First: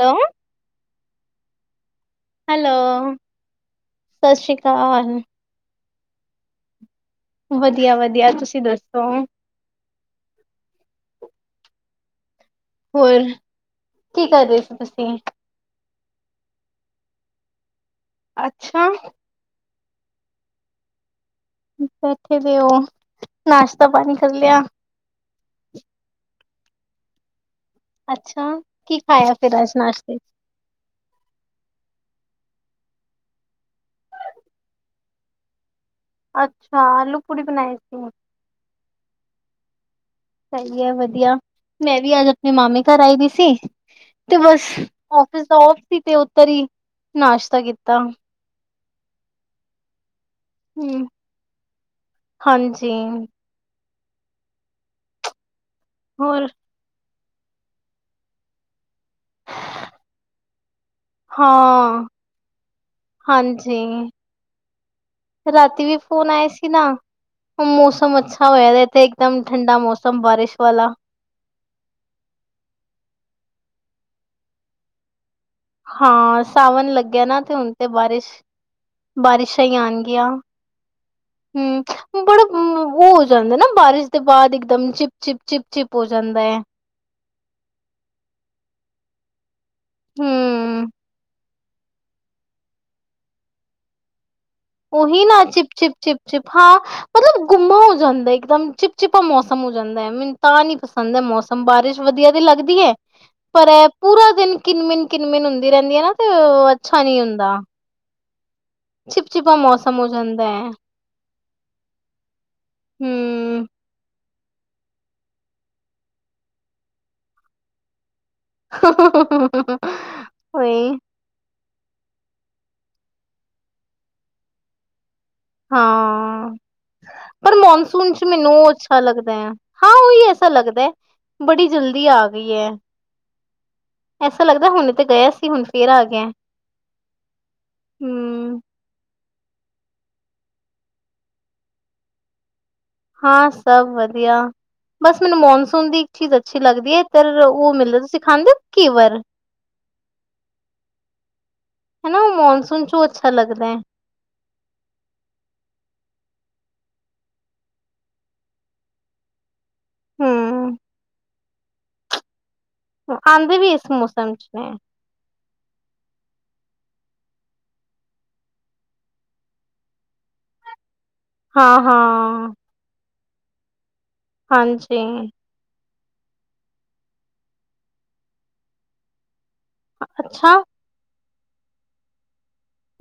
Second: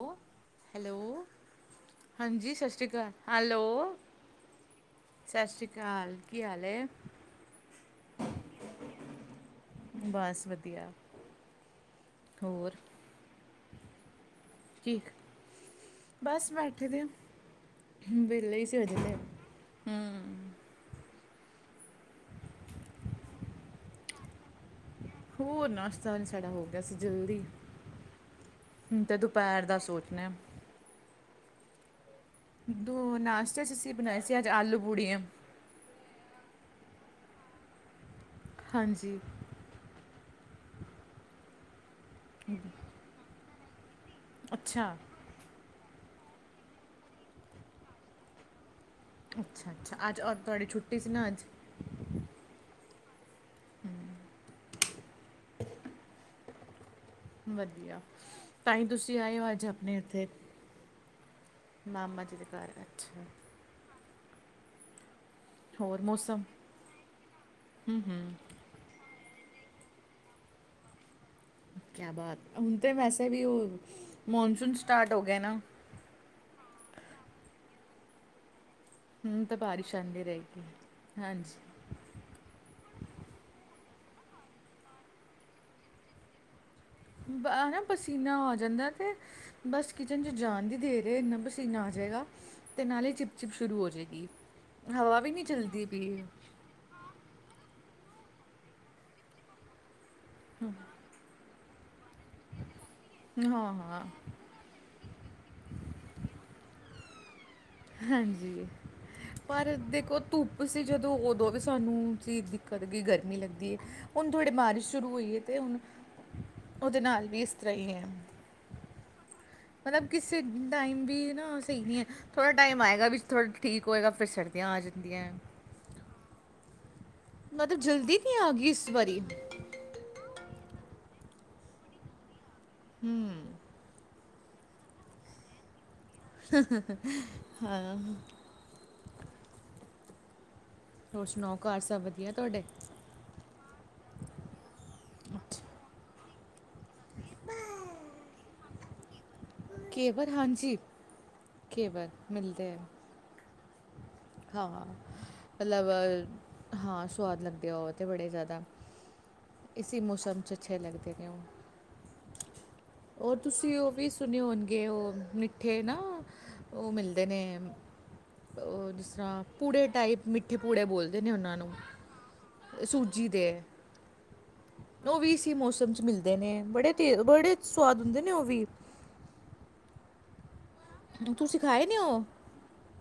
Hello hello ਹਾਂਜੀ। ਸਤਿ hello, ਸ਼੍ਰੀ ਅਕਾਲ। ਹੈਲੋ, ਸਤਿ ਸ੍ਰੀ ਅਕਾਲ। ਸਤਿ ਸ਼੍ਰੀ ਅਕਾਲ ਕਾਲ ਕੀ ਹਾਲ ਹੈ? ਵਧੀਆ-ਵਧੀਆ, ਤੁਸੀਂ ਦੱਸੋ? ਬਸ ਵਧੀਆ ਹੋਰ? ਹੋਰ ਕੀ ਕਰ ਰ? ਠੀਕ, ਬਸ ਬੈਠੇ ਦੇ ਆ। ਵਿਹਲੇ ਹੀ ਸੀ ਅੱਛਾ, ਹਜੈ ਤੇ ਹੂੰ। ਬੈਠੇ ਦੇ ਉਹ, ਨਾਸ਼ਤਾ ਪਾਣੀ ਕਰ ਲਿਆ। ਹੋਰ ਨਾਸ਼ਤਾ ਅਜ, ਸਾਡਾ ਹੋ ਗਿਆ ਸੀ। ਜਲਦੀ ਅੱਛਾ, ਕੀ ਹੁਣ ਤੇ, ਖਾਇਆ ਫਿਰ ਦੁਪਹਿਰ ਅੱਜ ਦਾ ਨਾਸ਼ਤੇ ਚ? ਸੋਚਣੇ ਆ। ਦੋ ਨਾਸ਼ਤੇ ਚ ਅਸੀਂ ਬਣਾਈ ਸੀ। ਅੱਜ ਆਲੂ- ਪੂੜੀਆਂ। ਅੱਛਾ। ਆਲੂ- ਪੂੜੀ ਬਣਾਈ ਸੀ। ਹਾਂਜੀ। ਹਾਂਜੀ, ਹੈ ਵਧੀਆ। ਮੈਂ ਵੀ, ਅੱਜ ਆਪਣੇ ਮਾਮੇ ਘਰ, ਆਈ ਦੀ ਸੀ। ਤੇ ਬਸ। ਅੱਛਾ ਅਜ ਸੌਫ ਸੀ। ਤੇ ਉੱਤੋ ਦੀ ਨਾਸ਼ਤਾ ਕੀਤਾ। ਅੱਛਾ-ਅੱਛਾ, ਅੱਜ ਔਰ, ਤੁਹਾਡੀ ਛੱਟੀ ਹੂੰ, ਸੀ ਨਾ। ਅੱਜ ਹਾਂਜੀ। [inaudible] ਹੋਰ? ਵਧੀਆ। ਤਾਂ ਹੀ, ਤੁਸੀਂ ਆਏ ਹੋ। ਅੱਜ ਆਪਣੇ ਇੱਥੇ, ਮਾਮਾ ਜੀ ਦੇ ਘਰ। ਅੱਛਾ। ਜੀ। ਰਾਤੀ ਵੀ ਹੋਰ ਫੋਨ ਮੌਸਮ ਆਏ ਸੀ ਨਾ ਮੌਸਮ ਅੱਛਾ ਹੋਇਆ ਇਹ ਤੇ ਇਕਦਮ ਠੰਡਾ ਮੌਸਮ ਬਾਰਿਸ਼ ਵਾਲਾ ਕਿਆ ਬਾਤ ਹੁਣ ਤੇ ਵੈਸੇ ਵੀ ਉਹ ਮੋਨਸੂਨ ਸਟਾਰਟ ਹੋ ਗਏ ਨਾ ਹਾਂ ਸਾਵਣ ਲੱਗਿਆ ਨਾ ਤੇ ਹੁਣ ਤੇ ਬਾਰਿਸ਼ ਹੁਣ ਤਾਂ ਬਾਰਿਸ਼ਾਂ ਹੀ ਬਾਰਿਸ਼ ਆਂਦੀ ਆਉਣਗੀਆਂ। ਰਹੇਗੀ ਹਾਂਜੀ ਹੂੰ। ਬੜਾ ਵੋ ਹੋ ਜਾਂਦਾ ਨਾ ਬਾਰਿਸ਼ ਦੇ ਬਾਅਦ ਇਕ ਦਮ ਚਿਪ-ਚਿਪ ਚਿਪ-ਚਿਪ ਹੋ ਜਾਂਦਾ ਹੈ ਹੈਨਾ ਪਸੀਨਾ ਆ ਜਾਂਦਾ ਤੇ ਬਸ ਕਿਚਨ ਜਾਣ ਦੀ ਹੂੰ ਦੇਰ ਏ ਚੀਨਾ ਆ ਜਾਵੇਗਾ ਤੇ ਨਾਲੇ ਹੀ ਚਿਪ-ਚਿਪ ਸ਼ੁਰੂ ਹੋ ਜਾਵੇਗੀ ਓਹੀ ਨਾ ਚਿਪ-ਚਿਪ ਚਿਪ-ਚਿਪ ਹਾਂ ਮਤਲਬ ਗੁੰਮਾ ਹੋ ਜਾਂਦਾ ਇੱਕਦਮ ਚਿਪ ਚਿਪਾ ਮੌਸਮ ਹੋ ਜਾਂਦਾ ਹੈ ਮੈਨੂੰ ਤਾਂ ਨਹੀ ਪਸੰਦ ਪੰਦ ਮੌਸਮ ਬਾਰਿਸ਼ ਵਧੀਆ ਦੀ ਲੱਗਦੀ ਹੈ ਹਾਂ ਪਰ ਹਾਂ ਪੂਰਾ ਦਿਨ ਕਿੰਨ ਮਿੰਨ-ਕਿੰਨ ਮਿੰਨ ਹੁੰਦੀ ਰਹਿੰਦੀ ਹੈ ਨਾ ਤੇ ਅੱਛਾ ਨੀ ਹੁੰਦਾ ਹਾਂਜੀ ਚਿਪ-ਚਿਪ ਪਰ ਦੇਖੋ ਧੁੱਪ ਸੀ ਜਦੋਂ ਉਦੋਂ ਵੀ ਸਾਨੂੰ ਸੀ ਦਿੱਕਤ ਗਈ ਗਰਮੀ ਹੂੰ। ਲੱਗਦੀ ਹੈ ਹੁਣ ਥੋੜ੍ਹੇ ਬਾਰਿਸ਼ ਸ਼ੁਰੂ ਹੋਏ ਅਤੇ ਹੁਣ ਉਹਦੇ ਨਾਲ ਵੀ ਇਸ ਤਰ੍ਹਾਂ ਹੀ ਹੈ [unintelligible] ਮਤਲਬ ਕਿਸੇ ਟਾਈਮ ਵੀ ਨਾ ਸਹੀ ਨਹੀਂ ਹੈ ਥੋੜਾ ਟਾਈਮ ਆਏਗਾ ਵਿੱਚ ਥੋੜਾ ਠੀਕ ਹੋਏਗਾ ਫਿਰ ਸਰਦੀਆਂ ਆ ਜਾਂਦੀਆਂ ਹਾਂ ਪਰ ਮਤਲਬ ਮੌਨਸੂਨ ਜਲਦੀ ਚ ਨਹੀਂ ਆ ਮੈਨੂੰ ਗਈ ਇਸ ਅੱਛਾ ਵਾਰੀ ਲੱਗਦਾ ਆ ਹਾਂ ਉਹੀ ਐਸਾ ਲੱਗਦਾ ਹੈ ਬੜੀ ਜਲਦੀ ਆ ਗਈ ਹੈ। ਹੂੰ ਐਸਾ ਲੱਗਦਾ ਹੁਣ ਤੇ ਗਿਆ ਸੀ ਹੁਣ ਫਿਰ ਆ ਗਿਆ ਹੂ ਹੋਰ ਸੁਣਾਓ ਘਰ ਸਭ ਵਧੀਆ ਤੁਹਾਡੇ ਹਾਂ ਸਭ ਵਧੀਆ ਬਸ ਹੁਣ ਮੌਨਸੂਨ ਦੀ ਚੀਜ਼ ਅੱਛੀ ਲੱਗਦੀ ਹੈ ਤੇ ਫਿਰ ਉਹ ਮਿਲਦਾ ਸਿਖਾਂਦੇ ਕੀ ਵਾਇਰ ਕੇਵਲ ਹਾਂਜੀ ਕੇਵਲ ਹਨਾ ਉਹ ਮਿਲਦੇ ਹੈ। ਮੌਨਸੂਨ ਚ ਉਹ ਅੱਛਾ ਲੱਗਦਾ ਹੈ। ਹਾਂ ਮਤਲਬ ਹਾਂ ਸਵਾਦ ਲੱਗਦੇ ਆ ਉਹ ਤੇ ਬੜੇ ਜ਼ਿਆਦਾ, ਇਸੀ ਮੌਸਮ 'ਚ ਹਮ ਅੱਛੇ ਲਗਦੇ ਨੇ ਉਹ, ਹੋਰ ਆਉਂਦੇ ਤੁਸੀਂ ਇਸ ਉਹ ਵੀ ਮੌਸਮ ਸੁਣੇ ਚ ਨੇ ਹੋਣਗੇ ਉਹ ਮਿੱਠੇ ਨਾ ਉਹ ਮਿਲਦੇ ਨੇ ਉਹ ਜਿਸ ਤਰ੍ਹਾਂ ਪੂੜੇ ਟਾਈਪ ਮਿੱਠੇ ਪੂੜੇ ਬੋਲਦੇ ਨੇ ਉਹਨਾਂ ਨੂੰ ਹਾਂ ਹਾਂ ਸੂਜੀ ਦੇ ਹਾਂਜੀ। ਉਹ ਵੀ ਇਸੀ ਮੌਸਮ 'ਚ ਮਿਲਦੇ ਨੇ ਬੜੇ ਤੇਜ ਬੜੇ ਸਵਾਦ ਹੁੰਦੇ ਨੇ ਉਹ ਵੀ ਅੱਛਾ। ਤੁਸੀਂ ਖਾਏ ਨੇ ਔ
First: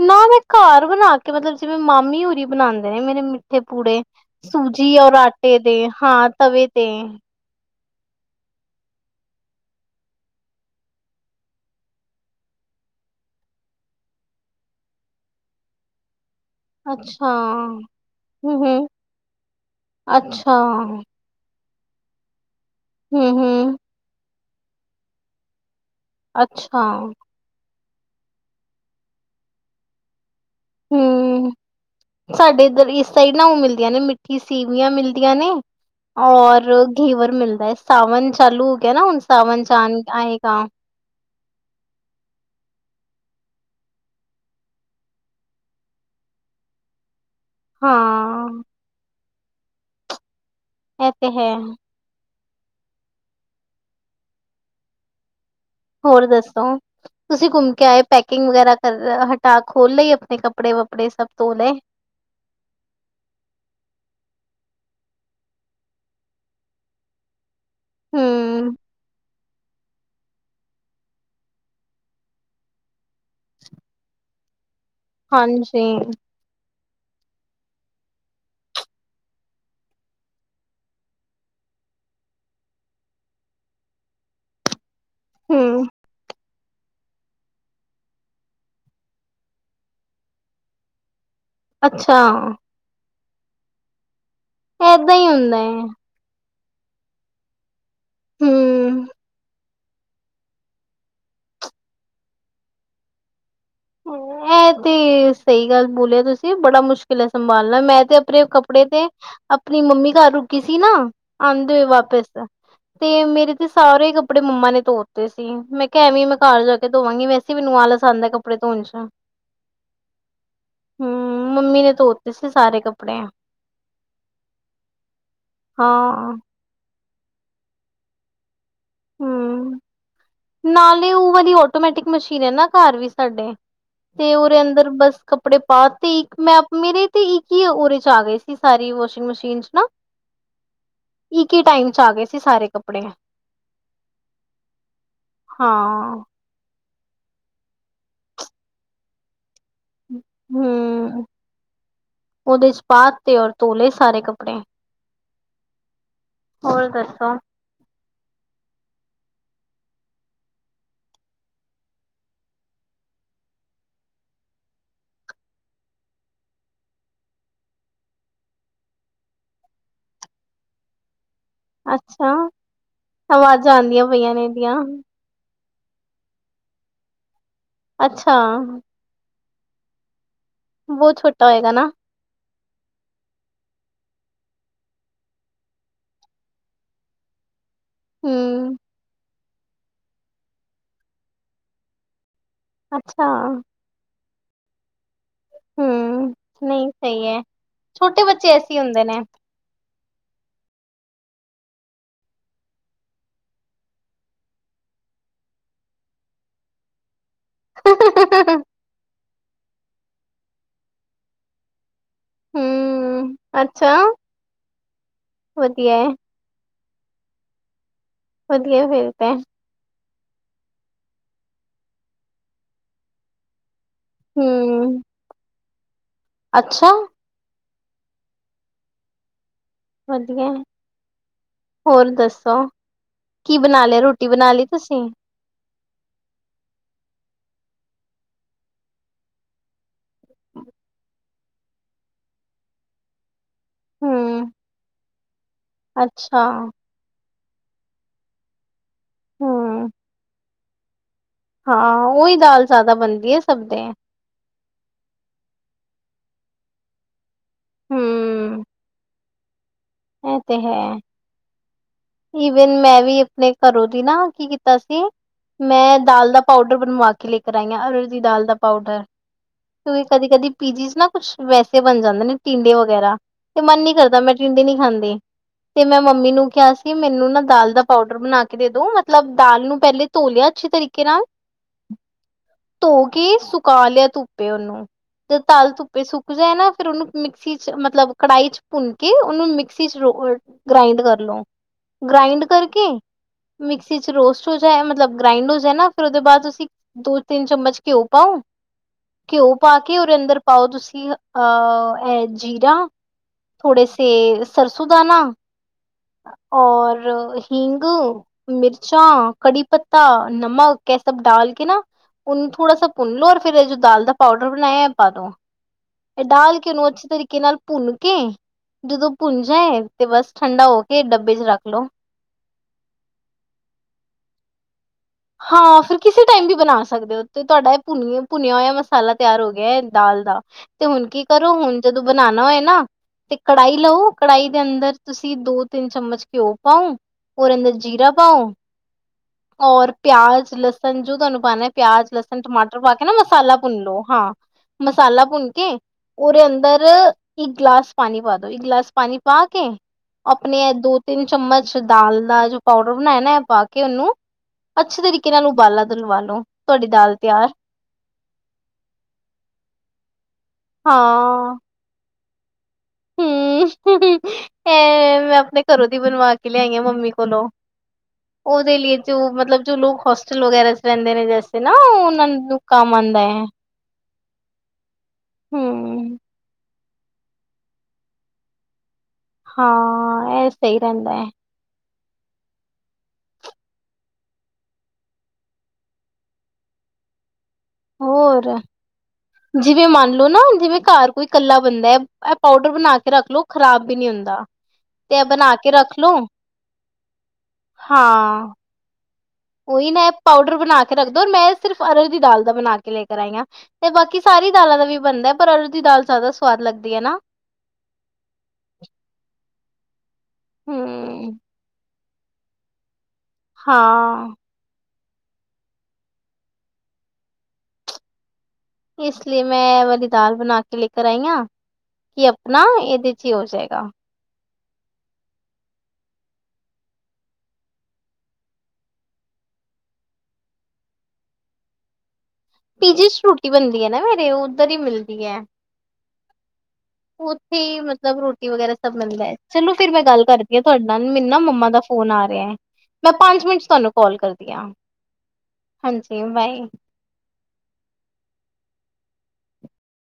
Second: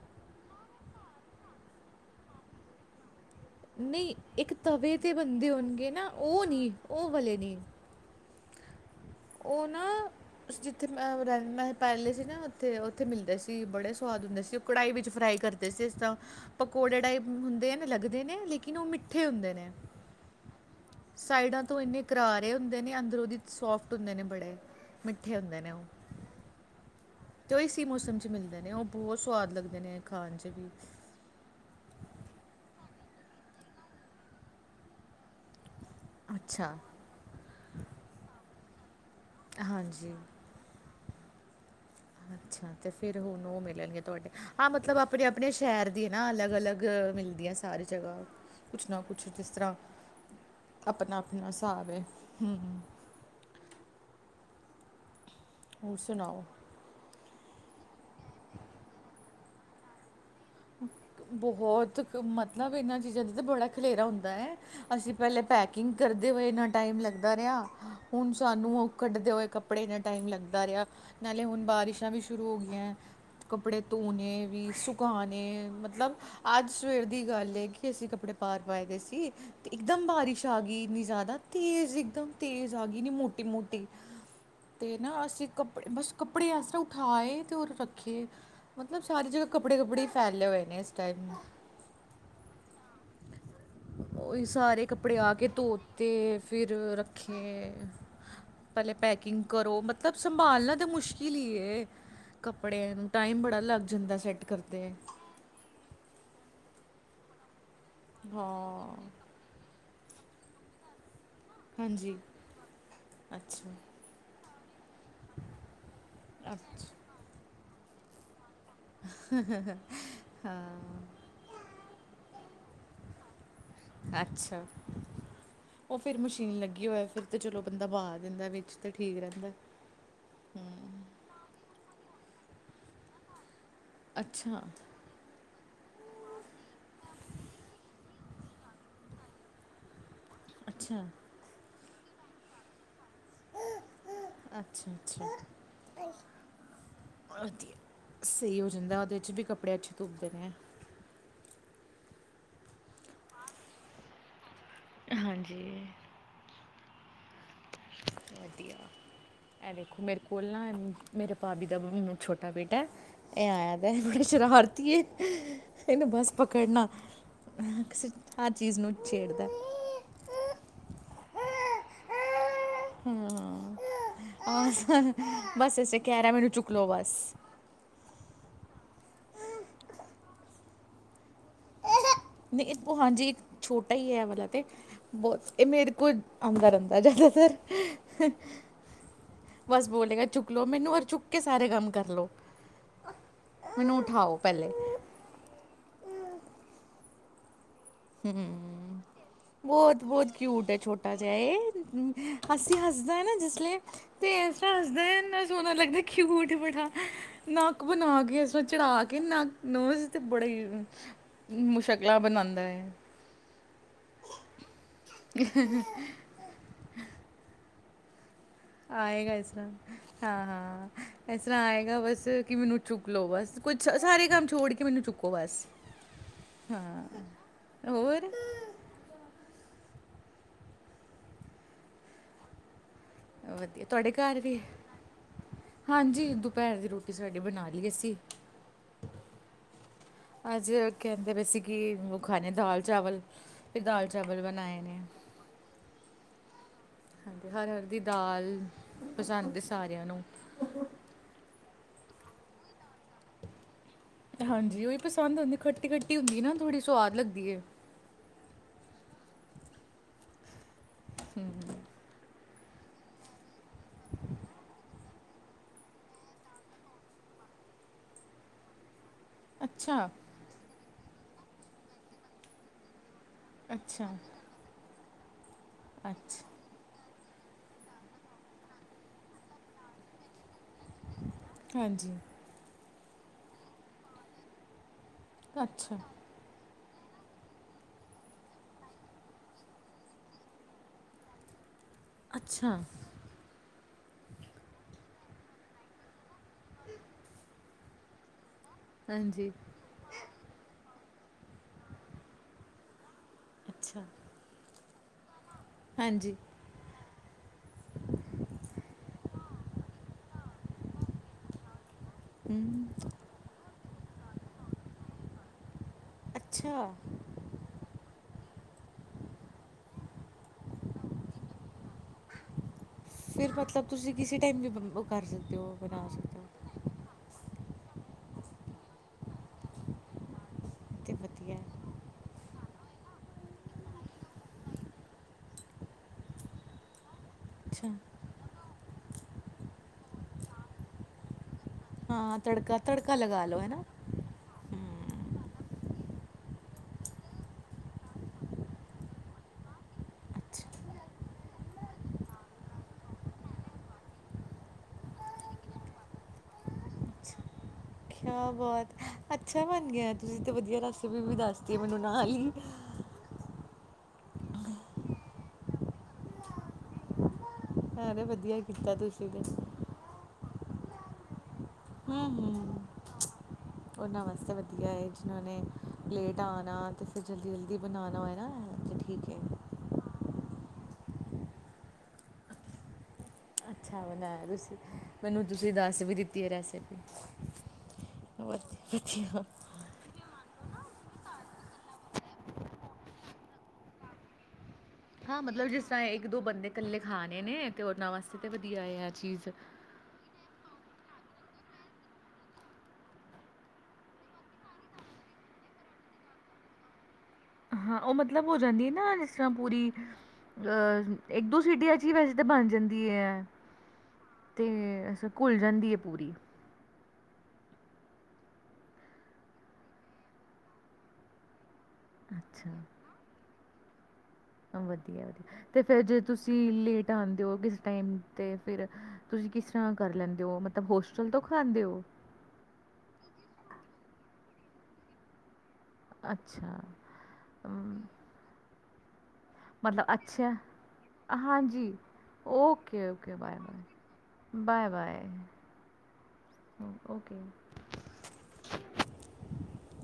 ਨਾ ਮੈਂ ਘਰ ਬਣਾ ਕੇ ਮਤਲਬ ਜਿਵੇਂ ਮਾਮੀ ਉਰੀ ਬਣਾਉਂਦੇ ਨੇ ਮੇਰੇ ਮੀਠੇ ਪੂੜੇ ਨਹੀਂ ਇੱਕ ਤਵੇ ਸੂਜੀ 'ਤੇ ਔਰ ਆਟੇ ਦੇ ਹਾਂ ਤਵੇ ਤੇ ਤੇ ਨਹੀਂ ਉਹ ਨਾ ਅਸੀਂ ਜਿੱਥੇ ਰਹਿੰਦੇ ਮੈਂ ਪਹਿਲੇ ਸੀ ਨਾ ਉੱਥੇ ਉੱਥੇ ਮਿਲਦੇ ਸੀ ਬੜੇ ਸਵਾਦ ਹੁੰਦੇ ਸੀ। ਉਹ ਕੜਾਹੀ ਵਿੱਚ ਫਰਾਈ ਕਰਦੇ [unintelligible] ਤਾਂ ਪਕੌੜੇ ਅੱਛਾ ਟਾਈਪ ਹੁੰਦੇ ਲੱਗਦੇ ਨੇ ਹਮ ਲੇਕਿਨ ਉਹ ਹਮ ਮਿੱਠੇ ਹੁੰਦੇ ਨੇ ਅੱਛਾ ਸਾਈਡਾਂ ਤੋਂ ਇੰਨੇ ਕਰਾਰੇ ਹੁੰਦੇ ਨੇ ਅੰਦਰੋਂ ਹਮ ਦੀ ਹਮ ਸੋਫਟ ਹੁੰਦੇ ਨੇ ਬੜੇ ਮਿੱਠੇ ਹੁੰਦੇ ਨੇ ਉਹ ਅੱਛਾ। ਤੇ ਉਹ ਇਸ ਮੌਸਮ 'ਚ ਮਿਲਦੇ ਨੇ ਉਹ ਬਹੁਤ ਸਵਾਦ ਲੱਗਦੇ ਨੇ ਖਾਣ 'ਚ ਵੀ ਹੂ,,, ਸਾਡੇ ਇੱਧਰ ਇਸ ਸਾਈਡ ਨਾ ਉਹ ਮਿਲਦੀਆਂ ਨੇ ਮਿੱਠੀ ਸੀਵੀਆਂ ਮਿਲਦੀਆਂ ਨੇ ਔਰ ਅੱਛਾ ਘੀਵਰ ਮਿਲਦਾ ਹੈ ਸਾਵਨ ਚਾਲੂ ਹੋ ਗਿਆ ਨਾ ਹੁਣ ਸਾਵਨ ਚਾਨ ਹਾਂਜੀ ਆਏਗਾ। ਅੱਛਾ ਤੇ ਫਿਰ ਹੁਣ ਉਹ ਮਿਲਣਗੇ ਤੁਹਾਡੇ ਆਹ ਮਤਲਬ ਆਪਣੇ ਆਪਣੇ ਸ਼ਹਿਰ ਦੀ ਨਾ ਅਲੱਗ, ਅਲੱਗ ਮਿਲ ਜ ਸਾਰੀ ਜਗਾ ਹਾਂ ਕੁਛ ਨਾ ਕੁਛ ਜਿਸ ਤਰ੍ਹਾਂ ਇਹ ਆਪਣਾ ਤੇ ਆਪਣਾ ਹੈ ਹਿਸਾਬ ਹੈ ਹੂ ਹੂ ਹੋਰ ਦੱਸੋ ਤੁਸੀਂ ਘੁੰਮ ਕੇ ਆਏ ਪੈਕਿੰਗ ਵਗੈਰਾ ਕਰ ਹਟਾ ਖੋਲ ਲਈ ਆਪਣੇ ਕੱਪ ਬਹੁਤ ਮਤਲਬ ਇਹਨਾਂ ਚੀਜ਼ਾਂ ਦਾ ਤਾਂ ਬੜਾ ਖਲੇਰਾ ਹੁੰਦਾ ਹੈ। ਅਸੀਂ ਪਹਿਲੇ ਪੈਕਿੰਗ ਕਰਦੇ ਹੋਏ ਇੰਨਾ ਟਾਈਮ ਲੱਗਦਾ ਰਿਹਾ ਹੁਣ ਹੂੰ, ਸਾਨੂੰ ਉਹ ਕੱਢਦੇ ਹੋਏ ਕੱਪੜੇ ਕੱਪੜੇ ਇੰਨਾ ਟਾਈਮ ਲੱਗਦਾ ਰਿਹਾ ਨਾਲੇ ਹੁਣ ਬਾਰਿਸ਼ਾਂ ਵੀ ਸ਼ੁਰੂ ਹੋ ਗਈਆਂ। ਕੱਪੜੇ ਧੋਣੇ ਵੀ ਸੁਖਾਣੇ ਹਾਂਜੀ ਮਤਲਬ ਅੱਜ ਸਵੇਰ ਦੀ ਗੱਲ ਹੈ ਕਿ ਅਸੀਂ ਕੱਪੜੇ ਪਾਰ ਪਾਏ ਦੇ ਸੀ ਤੇ ਇਕਦਮ ਬਾਰਿਸ਼ ਆ ਗਈ ਇੰਨੀ ਜ਼ਿਆਦਾ ਤੇਜ਼ ਇਕਦਮ ਤੇਜ਼ ਆ ਗਈ ਮੋਟੀ ਮੋਟੀ [unintelligible] [unintelligible] ਅਤੇ ਨਾ ਅਸੀਂ ਹੂੰ, ਕਪੜੇ ਬਸ ਕਪੜੇ ਇਸ ਖਾਏ ਅਤੇ ਉਹਰ ਰੱਖੇ ਮਤਲਬ ਸਾਰੀ ਜਗ੍ਹਾ ਕੱਪੜੇ, ਕੱਪੜੇ ਫੈਲੇ ਹੋਏ ਨੇ ਇਸ ਟਾਈਮ ਅੱਛਾ। ਉਹਹੀ ਸਾਰੇ ਏਦਾਂ ਕੱਪੜੇ ਹੀ ਆ ਕੇ ਹੁੰਦਾ ਹੈ ਧੋਤੇ ਫਿਰ ਰੱਖੇ ਪਹਿਲੇ ਹੂੰ। ਪੈਕਿੰਗ ਕਰੋ ਮਲ ਮਤਲਬ ਸੰਭਾਲਣਾ ਤਾਂ ਮੁਸ਼ਕਿਲ ਹੀ ਕੱਪੜਿਆਂ ਨੂੰ ਟਾਈਮ ਬੜਾ ਲੱਗਦਾ। ਏ ਤੇ ਸਈ ਗੱਲ ਬੋਲਿਆ ਤੁਸੀਂ, ਬੜਾ ਮੁਸ਼ਕਿਲ ਐ ਸੰਭਾਲਣ ਮੈਂ- ਤੇ ਅਪਣੇ ਕੱਪੜੇ, ਹਾਂ ਤੇ ਅਪਣੀ ਮੰਮੀ ਕਰ ਰੁਕੀ ਸੀ ਨਾ ਆਂਦੇ [unintelligible] ਹਾਂਜੀ ਵਾਪਿਸ। ਤੇ ਮੇਰੇ ਤੇ ਅੱਛਾ ਸਾਰੇ ਈ ਕੱਪੜੇ ਮੰਮਾ ਨੇ ਤੋਤੇ ਸੀ। ਮੈਂ ਕਿਆ, ਐਂਵੇ ਈ, ਮੈਂ ਘਰ ਜਾ ਕੇ ਅੱਛਾ ਧੋਵਾਂਗੀ ਵੈਸੇ। ਕੀ ਮੈਨੂੰ ਆਲਸ ਆਂਦਾ ਕੱਪੜੇ ਤੋਣ ਚ। ਹਾਂ। ਹੂੰ, ਮੰਮੀ ਨੇ ਤੋਤੇ ਸੀ। ਸਾਰੇ ਕੱਪੜੇ ਅੱਛਾ, ਔ ਫਿਰ ਹਾਂ ਮਸ਼ੀਨ ਲੱਗੀ ਹੋਅ ਫਿਰ? ਅਤੇ ਚਲੋ, ਬੰਦਾ ਬਾ ਦਿੰਦਾ ਵਿੱਚ, ਤੇ ਠੀਕ ਰੈਂਦਾ। ਹੂੰ। ਨਾਲੇ ਔ ਵਾਲੀ ਔਟੋਮੈਟਿਕ ਮਸ਼ੀਨ ਏ ਨਾ, ਕਰ ਵੀ ਸਾਡੇ। ਤੇ ਔਰੇ ਅੱਛਾ ਅੰਦਰ ਬੱਸ। ਕੱਪੜੇ ਪਾ, ਤੇ ਇੱਕ ਮੈਂ ਮੇਰੇ ਤੇ ਇੱਕ ਈ ਔਰੇ ਚ ਆ ਗਏ ਸੀ। ਸਾਰੀ ਵਾਸ਼ਿੰਗ ਮਸ਼ੀਨ ਚ ਨਾ। [inaudible] [unintelligible] ਅੱਛਾ। ਇੱਕ ਈ ਟਾਈਮ ਚ ਆ ਗੇ ਸੀ ਸਾਰੇ ਕੱਪੜੇ। ਅੱਛਾ ਅੱਛਾ। ਹਮ ਸਈ ਔ ਜਾਂਦਾ ਔਦੇ 'ਚ ਵੀ ਕੱਪੜੇ, ਅੱਛੇ। ਧੁੱਪਦੇ ਨੇ ਹੂੰ, ਔਦੇ ਚ ਪਾਤੇ ਔਰ ਤੋਲੇ ਸਾਰੇ ਕੱਪੜੇ। ਹਾਂਜੀ। ਹੋਰ ਦੱਸੋ। ਵਧੀਆ। ਏ ਦੇਖੋ, ਮੇਰੇ ਕੋਲ ਨਾ, ਮੇਰੇ ਪਾਬੀ ਦਾ ਛੋਟਾ ਬੇਟਾ। ਏ ਆਇਆ ਦਾ, ਬੜਾ ਸ਼ਰਾਰਤੀ ਏ। ਏਨੂੰ ਬਸ ਪਕੜਨਾ। ਕਿਸੇ ਹਰ ਚੀਜ਼ ਨੂੰ ਛੇੜਦਾ। ਹੈ। ਅੱਛਾ, ਆਵਾਜ਼ਾਂ ਹਾਂ ਆਂਦੀਆਂ ਪਈਆਂ ਨੇ ਇਨਂਦੀਆਂ। ਬਸ, ਆਹ [unintelligible] ਕੈ ਰਾ, ਮੈਨੂੰ ਚੁੱਕ ਲੋ, ਬਸ। ਅੱਛਾ। ਬੋਤ ਛੋਟਾ ਹੋਏਗਾ ਨਾ? [unintelligible] ਹਾਂਜੀ, ਛੋਟਾ ਈ ਏ, ਐ ਵਾਲਾ ਤੇ। ਬੋਤ ਏ ਮੇਰੇ ਕੋਲ ਆਉਂਦਾ ਰੈਂਦਾ, ਜਿਆਦਾਤਰ। ਹਮ ਬਸ ਬੋਲੇਗਾ, ਚੁੱਕ ਲੋ ਮੇਨੂੰ, ਔਰ ਚੁੱਕ ਕੇ ਸਾਰੇ ਕੰਮ ਕਰ ਲੋ। ਅੱਛਾ। ਮੈਨੂੰ ਉਠਾਔ ਪੈਲੇ। ਹੁੰ, ਨਈ, ਸਈ ਐ। ਛੋਟੇ ਬੱਚੇ ਐਸੇ ਈ ਹੁੰਦੇ ਨੇ। ਬੋਤ-ਬੋਤ ਕਿਊਟ ਏ, ਛੋਟਾ ਜਿਹਾ ਏ। ਅਸੀਂ ਹੱਸਦਾ ਅ ਨਾ ਜਿਸ ਲੀਏ ਤੇੱ ਏਸਰਾ ਹਸਦਾ, ਇੰਨਾ ਸੋਹਣਾ ਲੱਗਦਾ। ਕਿਯੁਟ ਬੜਾ, ਨੱਕ ਬਣਾ ਕੇ, ਸੋ ਚੜ੍ਹਾ ਕੇ ਨਕ ਨੋਜ਼ ਤੇ, ਬੜਾ ਈ ਮੁ ਸ਼ਕਲਾਂ ਬਣਾਂਦਾ ਏ। ਹਮ ਅੱਛਾ, ਵਧੀਆ ਏ। ਵਧੀਆ ਫਿਰ ਤੇ ਆਏਗਾ ਏਸ ਤਰਾਂ। ਹਾਂ-ਹਾਂ, ਏਸ ਤਰਾਂ ਆਏਗਾ ਬਸ ਕਿ, ਮਿਨੂੰ ਚੁੱਕ ਲੋ, ਬਸ। ਕੁਛ ਸਾਰੇ ਕੰਮ ਛੋੜ ਕੇ ਹਮ ਮਿਨੂੰ ਚੁੱਕੋ, ਬਸ। ਅੱਛਾ ਹਾਂ। ਹੋਰ। ਵਧੀਆ, ਹੋਰ ਦੱਸੋ। ਕੀ ਵਧੀਆ ਬਣਾ ਲੇਆ? ਤੁਹਾਡੇ ਰੋਟੀ ਘਰ ਬਣਾ ਵੀ ਲੀ ਤੁਸੀਂ? ਹਾਂਜੀ, ਦੁਪੈਰ ਦੀ ਰੋਟੀ ਸਾਡੀ ਬਣਾ ਲੀ ਅਸੀਂ। ਅੱਜ ਕੈਂਦੇ ਪੇ ਸੇ ਕਿ, ਔ ਖਾਣੇ ਦਾਲ ਚਾਵਲ। ਫਿਰ ਦਾਲ ਚਾਵਲ ਹੂੰ ਬਣਾਏ ਨੇ। ਅੱਛਾ! ਹਾਂਜੀ, ਹਰ ਹਰ ਦੀ ਦਾਲ ਪਸੰਦ ਏ ਹੂੰ ਸਾਰਿਆਂ ਨੂੰ। ਹਾਂ, ਔਈ ਦਾਲ ਜ਼ਾਦਾ ਬਣਦੀ ਏ ਸਭ ਦੇ- ਹਾਂਜੀ, ਔਈ ਪਸੰਦ ਹੁੰਦੀ। ਖੱਟੀ-ਖੱਟੀ ਏ ਹੁੰਦੀ ਨਾ, ਥੋੜ੍ਹੀ ਸਵਾਦ ਲੱਗਦੀ ਏ। ਹੁੰ। ਏ ਤੇ ਹੈ। ਹੂੰ। ਈਵਨ ਮੈਂ ਵੀ ਆਪਣੇ ਘਰੋਂ ਦੀ ਨਾ, ਕੀ ਕੀਤਾ ਸੀ? ਮੈਂ ਦਾਲ ਦਾ ਪਾਊਡਰ ਬਣਵਾ ਕੇ ਲੈ ਕਰ ਆਈ। ਹਾਂ ਅਰ ਹਰ ਦੀ ਦਾਲ ਦਾ ਪਾਊਡਰ। ਕਿਉਕਿ ਅੱਛਾ ਕਦੀ ਕਦੀ ਪੀਜੀ ਨਾ ਕੁਛ ਵੈਸੇ ਬਣ ਜਾਂਦੇ ਨੇ ਟੀਂਡੇ ਵਗੈਰਾ। ਤੇ ਮਨ ਨੀ ਅੱਛਾ ਕਰਦਾ ਮੈਂ ਟਿੰਡੇ ਨੀ ਖਾਂਦੀ ਤੇ ਮੈਂ ਮੰਮੀ ਨੂੰ ਅੱਛਾ ਕਿਹਾ ਸੀ ਮੈਨੂੰ ਨਾ ਦਾਲ ਦਾ ਪਾਊਡਰ ਬਣਾ ਕੇ ਦੇ ਦੋ ਮਤਲਬ ਦਾਲ ਨੂੰ ਪਹਿਲੇ ਧੋਲਿਆ ਅੱਛੇ ਤਰੀਕੇ ਨਾਲ ਹਾਂਜੀ ਧੋ ਕੇ ਸੁਕਾ ਲਿਆ ਧੁੱਪੇ ਉਹਨੂੰ ਜਦੋਂ ਤਾਲ ਅੱਛਾ ਧੁੱਪੇ ਸੁੱਕ ਜਾਏ ਨਾ ਫਿਰ ਉਹਨੂੰ ਮਿਕਸੀ 'ਚ ਮਤਲਬ ਕੜਾਹੀ 'ਚ ਭੁੰਨ ਕੇ ਉਹਨੂੰ ਮ। ਮਿੱਕਸੀ ਚ ਰ ਗ੍ਰਾਇੰਡ ਕਰ ਲਓ ਗ੍ਰਾਇੰਡ ਅੱਛਾ। ਕਰਕੇ। ਮਿਕਸੀ 'ਚ ਰੋਸਟ ਹੋ ਜਾਏ ਮਤਲਬ ਗ੍ਰਾਈੰਡ ਹੋ ਜਾਏ ਨਾ ਫਿਰ ਉਹਦੇ ਬਾਅਦ ਅਸੀਂ ਦੋ ਤਿੰਨ ਚਮਚ ਘਿਓ ਪਾਓ ਹਾਂਜੀ। ਘਿਓ ਪਾ ਕੇ ਉਹਦੇ ਅੰਦਰ ਪਾਓ ਤੁਸੀਂ ਅ ਇਹ ਜੀਰਾ ਥੋੜੇ ਅੱਛਾ, ਸੇ ਸਰਸੋਂ ਦਾਨਾ ਹਾਂਜੀ। ਔਰ ਹਿੰਗ ਮਿਰਚਾਂ, ਕੜੀ ਪੱਤਾ, ਨਮਕ ਇਹ ਸਭ ਡਾਲ ਕੇ ਨਾ ਓਨੂੰ ਥੋੜਾ ਸਾ ਹੂੰ। ਭੁੰਨ ਲੋ ਫਿਰ ਜੋ ਦਾਲ ਦਾ ਪਾਊਡਰ ਬਣਾਇਆ ਪਾ ਦੋ ਇਹ ਡਾਲ ਕੇ ਉਹਨੂੰ ਅੱਛਾ, ਅੱਛੀ ਤਰੀਕੇ ਕੇ ਨਾਲ ਭੁੰਨ ਕੇ ਜਦੋਂ ਭੁੰਨ ਜਾਏ ਤੇ ਬਸ ਠੰਡਾ ਹੋ ਕੇ ਡੱਬੇ 'ਚ ਰੱਖ ਲੋੋ ਫਿਰ ਮਤਲਬ ਤੁਸੀਂ ਕਿਸੇ ਟਾਈਮ ਦੀ ਹਾਂ ਫਿਰ ਕਿਸੇ ਟਾਈਮ ਵੀ ਬਣਾ ਸਕਦੇ ਹੋ। ਤੇ ਤੁਹਾਡਾ ਇਹ ਪੁਨੀ ਭੁੰਨਿਆ ਹੋਇਆ ਮਸਾਲਾ ਤਿਆਰ ਹੋ ਗਿਆ ਦਾਲ ਦਾ ਤੇ ਹੁਣ ਕੀ ਕਰੋ ਵਧੀਆ, ਹੈ। ਹੁਣ ਜਦੋਂ ਬਣਾਉਣਾ ਹੋਏ ਨਾ ਤੇ ਕੜਾਹੀ ਲਓ ਕੜਾਹੀ ਦੇ ਅੰਦਰ ਤੁਸੀਂ ਦੋ ਤਿੰਨ ਚਮਚ ਘਿਓ ਪਾਓ ਉਹਰ ਅੰਦਰ ਅੱਛਾ। ਜੀਰਾ ਪਾਓ ਔਰ ਪਿਆਜ, ਲਸਣ ਜੋ ਤੁਹਾਨੂੰ ਪਾਣਾ ਪਿਆਜ ਹਾਂ, ਲਸਣ ਟਮਾਟਰ ਪਾ ਕੇ ਨਾ ਤੜਕਾ-ਤੜਕਾ ਲਗਾ ਮਸਾਲਾ ਲਓ, ਹੈ ਭੁੰਨ ਨਾ? ਲੋ ਹਾਂ ਮਸਾਲਾ ਭੁੰਨ ਕੇ ਉਹਰੇ ਅੰਦਰ ਇੱਕ ਗਲਾਸ ਪਾਣੀ ਪਾ ਦੋ। ਇੱਕ ਗਲਾਸ ਪਾਣੀ ਪਾ ਕੇ ਆਪਣੇ ਅੱਛਾ, ਦੋ ਤਿੰਨ ਚਮਚ ਦਾਲ ਦਾ ਜੋ ਪਾਊਡਰ ਬਣਾਇਆ ਨਾ ਪਾ ਕੇ ਉਹਨੂੰ ਅੱਛੇ ਤਰੀਕੇ ਨਾਲ ਉਬਾਲਾ ਦਿਲਵਾ ਲੋ ਤੁਹਾਡੀ ਦਾਲ ਤਿਆਰ ਕਿਆ ਬਾਤ! ਅੱਛਾ ਬਣ ਗਿਆ, ਤੁਸੀਂ ਤਾਂ ਵਧੀਆ ਰੈਸਪੀ ਵੀ ਹਾਂ। ਦੱਸਦੀ ਮੈਨੂੰ ਨਾਲ ਹੀ। ਹੂੰ। ਮੈਂ ਆਪਣੇ ਘਰੋਂ ਦੀ ਬਣਵਾ ਕੇ ਲਿਆਈ ਆ ਮੰਮੀ ਕੋਲੋਂ। ਅਰੇ ਵਧੀਆ ਉਹਦੇ ਕੀਤਾ ਲਈ ਜੋ ਤੁਸੀਂ ਤੇ, ਮਤਲਬ ਜੋ ਲੋਕ ਹਸ ਲ ਵਗੈਰਾ ਲਹਿੰਦੇ ਨੇ ਜੈਸੇ ਨਾ ਉਹਨਾਂ ਹੂੰ-ਹੂੰ। ਨੂੰ ਕੰਮ ਆਉਦਾ ਹੈ। ਉਹਨਾਂ ਵਾਸਤੇ ਵਧੀਆ ਹੈ, ਜਿਨ੍ਹਾਂ ਨੇ ਹੂੰ। ਲੇਟ ਟਾਣਾ ਅਤੇ ਫਿਰ ਜਲਦੀ ਜਲਦੀ ਬਣਾਉਣਾ ਹੋਏ, ਨਾ ਅਤੇ ਠੀਕ ਹੈ। ਹਾਂ, ਇਹ ਸਹੀ ਰਹਿੰਦਾ। ਅੱਛਾ ਬਣਾਇਆ, ਤੁਸੀਂ ਮੈਨੂੰ ਤੁਸੀਂ ਦੱਸ ਵੀ ਦਿੱਤੀ ਹੈ, ਰੈਸਪੀ ਹੋਰ [unintelligible] ਜਿਵੇਂ ਮੰਨਲਓ ਨਾ ਜਿਵੇਂ ਘਰ ਕੋਈ ਕੱਲਾ ਬੰਦਾ ਇਹ ਪਾਊਡਰ ਬਣਾ ਕੇ ਰੱਖ ਲੋੋ ਖ਼ਰਾਬ ਵੀ ਨਹੀ ਹੁੰਦਾ ਤੇ ਇਹ ਹਾਂ ਬਣਾ ਮਤਲਬ, ਕੇ ਜਿਸ ਰੱਖ ਤਰ੍ਹਾਂ ਲੋ ਇੱਕ ਦੋ ਬੰਦੇ ਇਕੱਲੇ ਖਾਣੇ ਨੇ ਤੇ ਉਹਨਾਂ ਵਾਸਤੇ ਤਾਂ ਹਾਂ ਵਧੀਆ ਹੈ, ਆ ਚੀਜ਼ ਉਹੀ ਨਾ ਪਾਊਡਰ ਬਣਾ ਕੇ ਰੱਖਦਾ, ਔਰ ਮੈਂ ਸਿਰਫ਼ ਅਰਅਰ ਦੀ ਦਾਲ ਦਾ ਬਣਾ ਕੇ ਲੈ ਕਰ ਆਈ ਹਾਂ। ਤੇ ਬਾਕੀ ਸਾਰੀ ਦਾਲਾਂ ਦਾ ਵੀ ਬਣਦਾ, ਪਰ ਅਰਅਰ ਦੀ ਦਾਲ ਜ਼ਿਆਦਾ ਸਵਾਦ ਲੱਗਦੀ ਹੈ ਨਾ। ਹਾਂ ਉਹ ਮਤਲਬ ਹੋ ਜਾਂਦੀ ਨਾ, ਜਿਸ ਤਰ੍ਹਾਂ ਪੂਰੀ ਅਹ ਹਮ ਇੱਕ ਦੋ ਸੀ ਡ ਵੈਜ ਤਾਂ ਬਣ ਜਾਂਦੀ ਹੈ। ਹਾਂ। ਅਤੇ ਅ ਘੁੱਲ ਜਾਂਦੀ ਹੈ ਪੂਰੀ। ਇਸ ਲਈ ਮੈਂ ਵਾਲੀ ਦਾਲ ਬਣਾ ਕੇ ਲੈਕ ਆਈ ਹਾਂ, ਕਿ ਆਪਣਾ ਅੱਛਾ ਇਹਦੇ ਐਥੀ ਹੋ ਜਾਏਗਾ। ਵਧੀਆ, ਵਧੀਆ, ਤੇ ਫਿਰ ਜੇ ਤੁਸੀਂ ਲੇਟ ਆਉਂਦੇ ਹੋ ਕਿਸ ਟਾਈਮ ਤੇ ਫਿਰ ਤੁਸੀਂ ਕਿਸ ਤਰ੍ਹਾਂ ਕਰ ਲੈਂਦੇ ਹੋ, ਮਤਲਬ ਹੋਸਟਲ ਤੋਂ ਖਾਂਦੇ ਹੋ। ਪੀਜੀੇ ਚ ਰੋਟੀ ਬਣਦੀ ਹੈ ਨਾ, ਮੇਰੇ ਉਹ ਉੱਧਰ ਹੀ ਮਿਲਦੀ ਹੈ। ਅੱਛਾ। ਉੱਥੇ ਹੀ ਮਤਲਬ ਰੋਟੀ ਵਗੈਰਾ ਸਭ ਮਿਲਦਾ ਹੈ। ਚਲੋ ਫੇਰ ਮੈਂ ਮਤਲਬ ਗੱਲ ਅੱਛਾ ਕਰਦੀ ਹਾਂ, ਤੁਹਾਡੇ ਨਾਲ ਮੈਨੂੰ ਨਾ ਮੰਮਾ ਦਾ ਹਾਂਜੀ ਫੋਨ ਆ ਰਿਹਾ ਹੈ, ਓਕੇ ਮੈਂ ਓਕੇ ਪੰਜ ਬਾਏ ਮਿੰਟ ਚ ਤੁਹਾਨੂੰ ਬਾਏ ਕਾਲ ਕਰ ਬਾਏ, ਬਾਏ, ਹਾਂਜੀ ਬਾਈ, ਓਕੇ,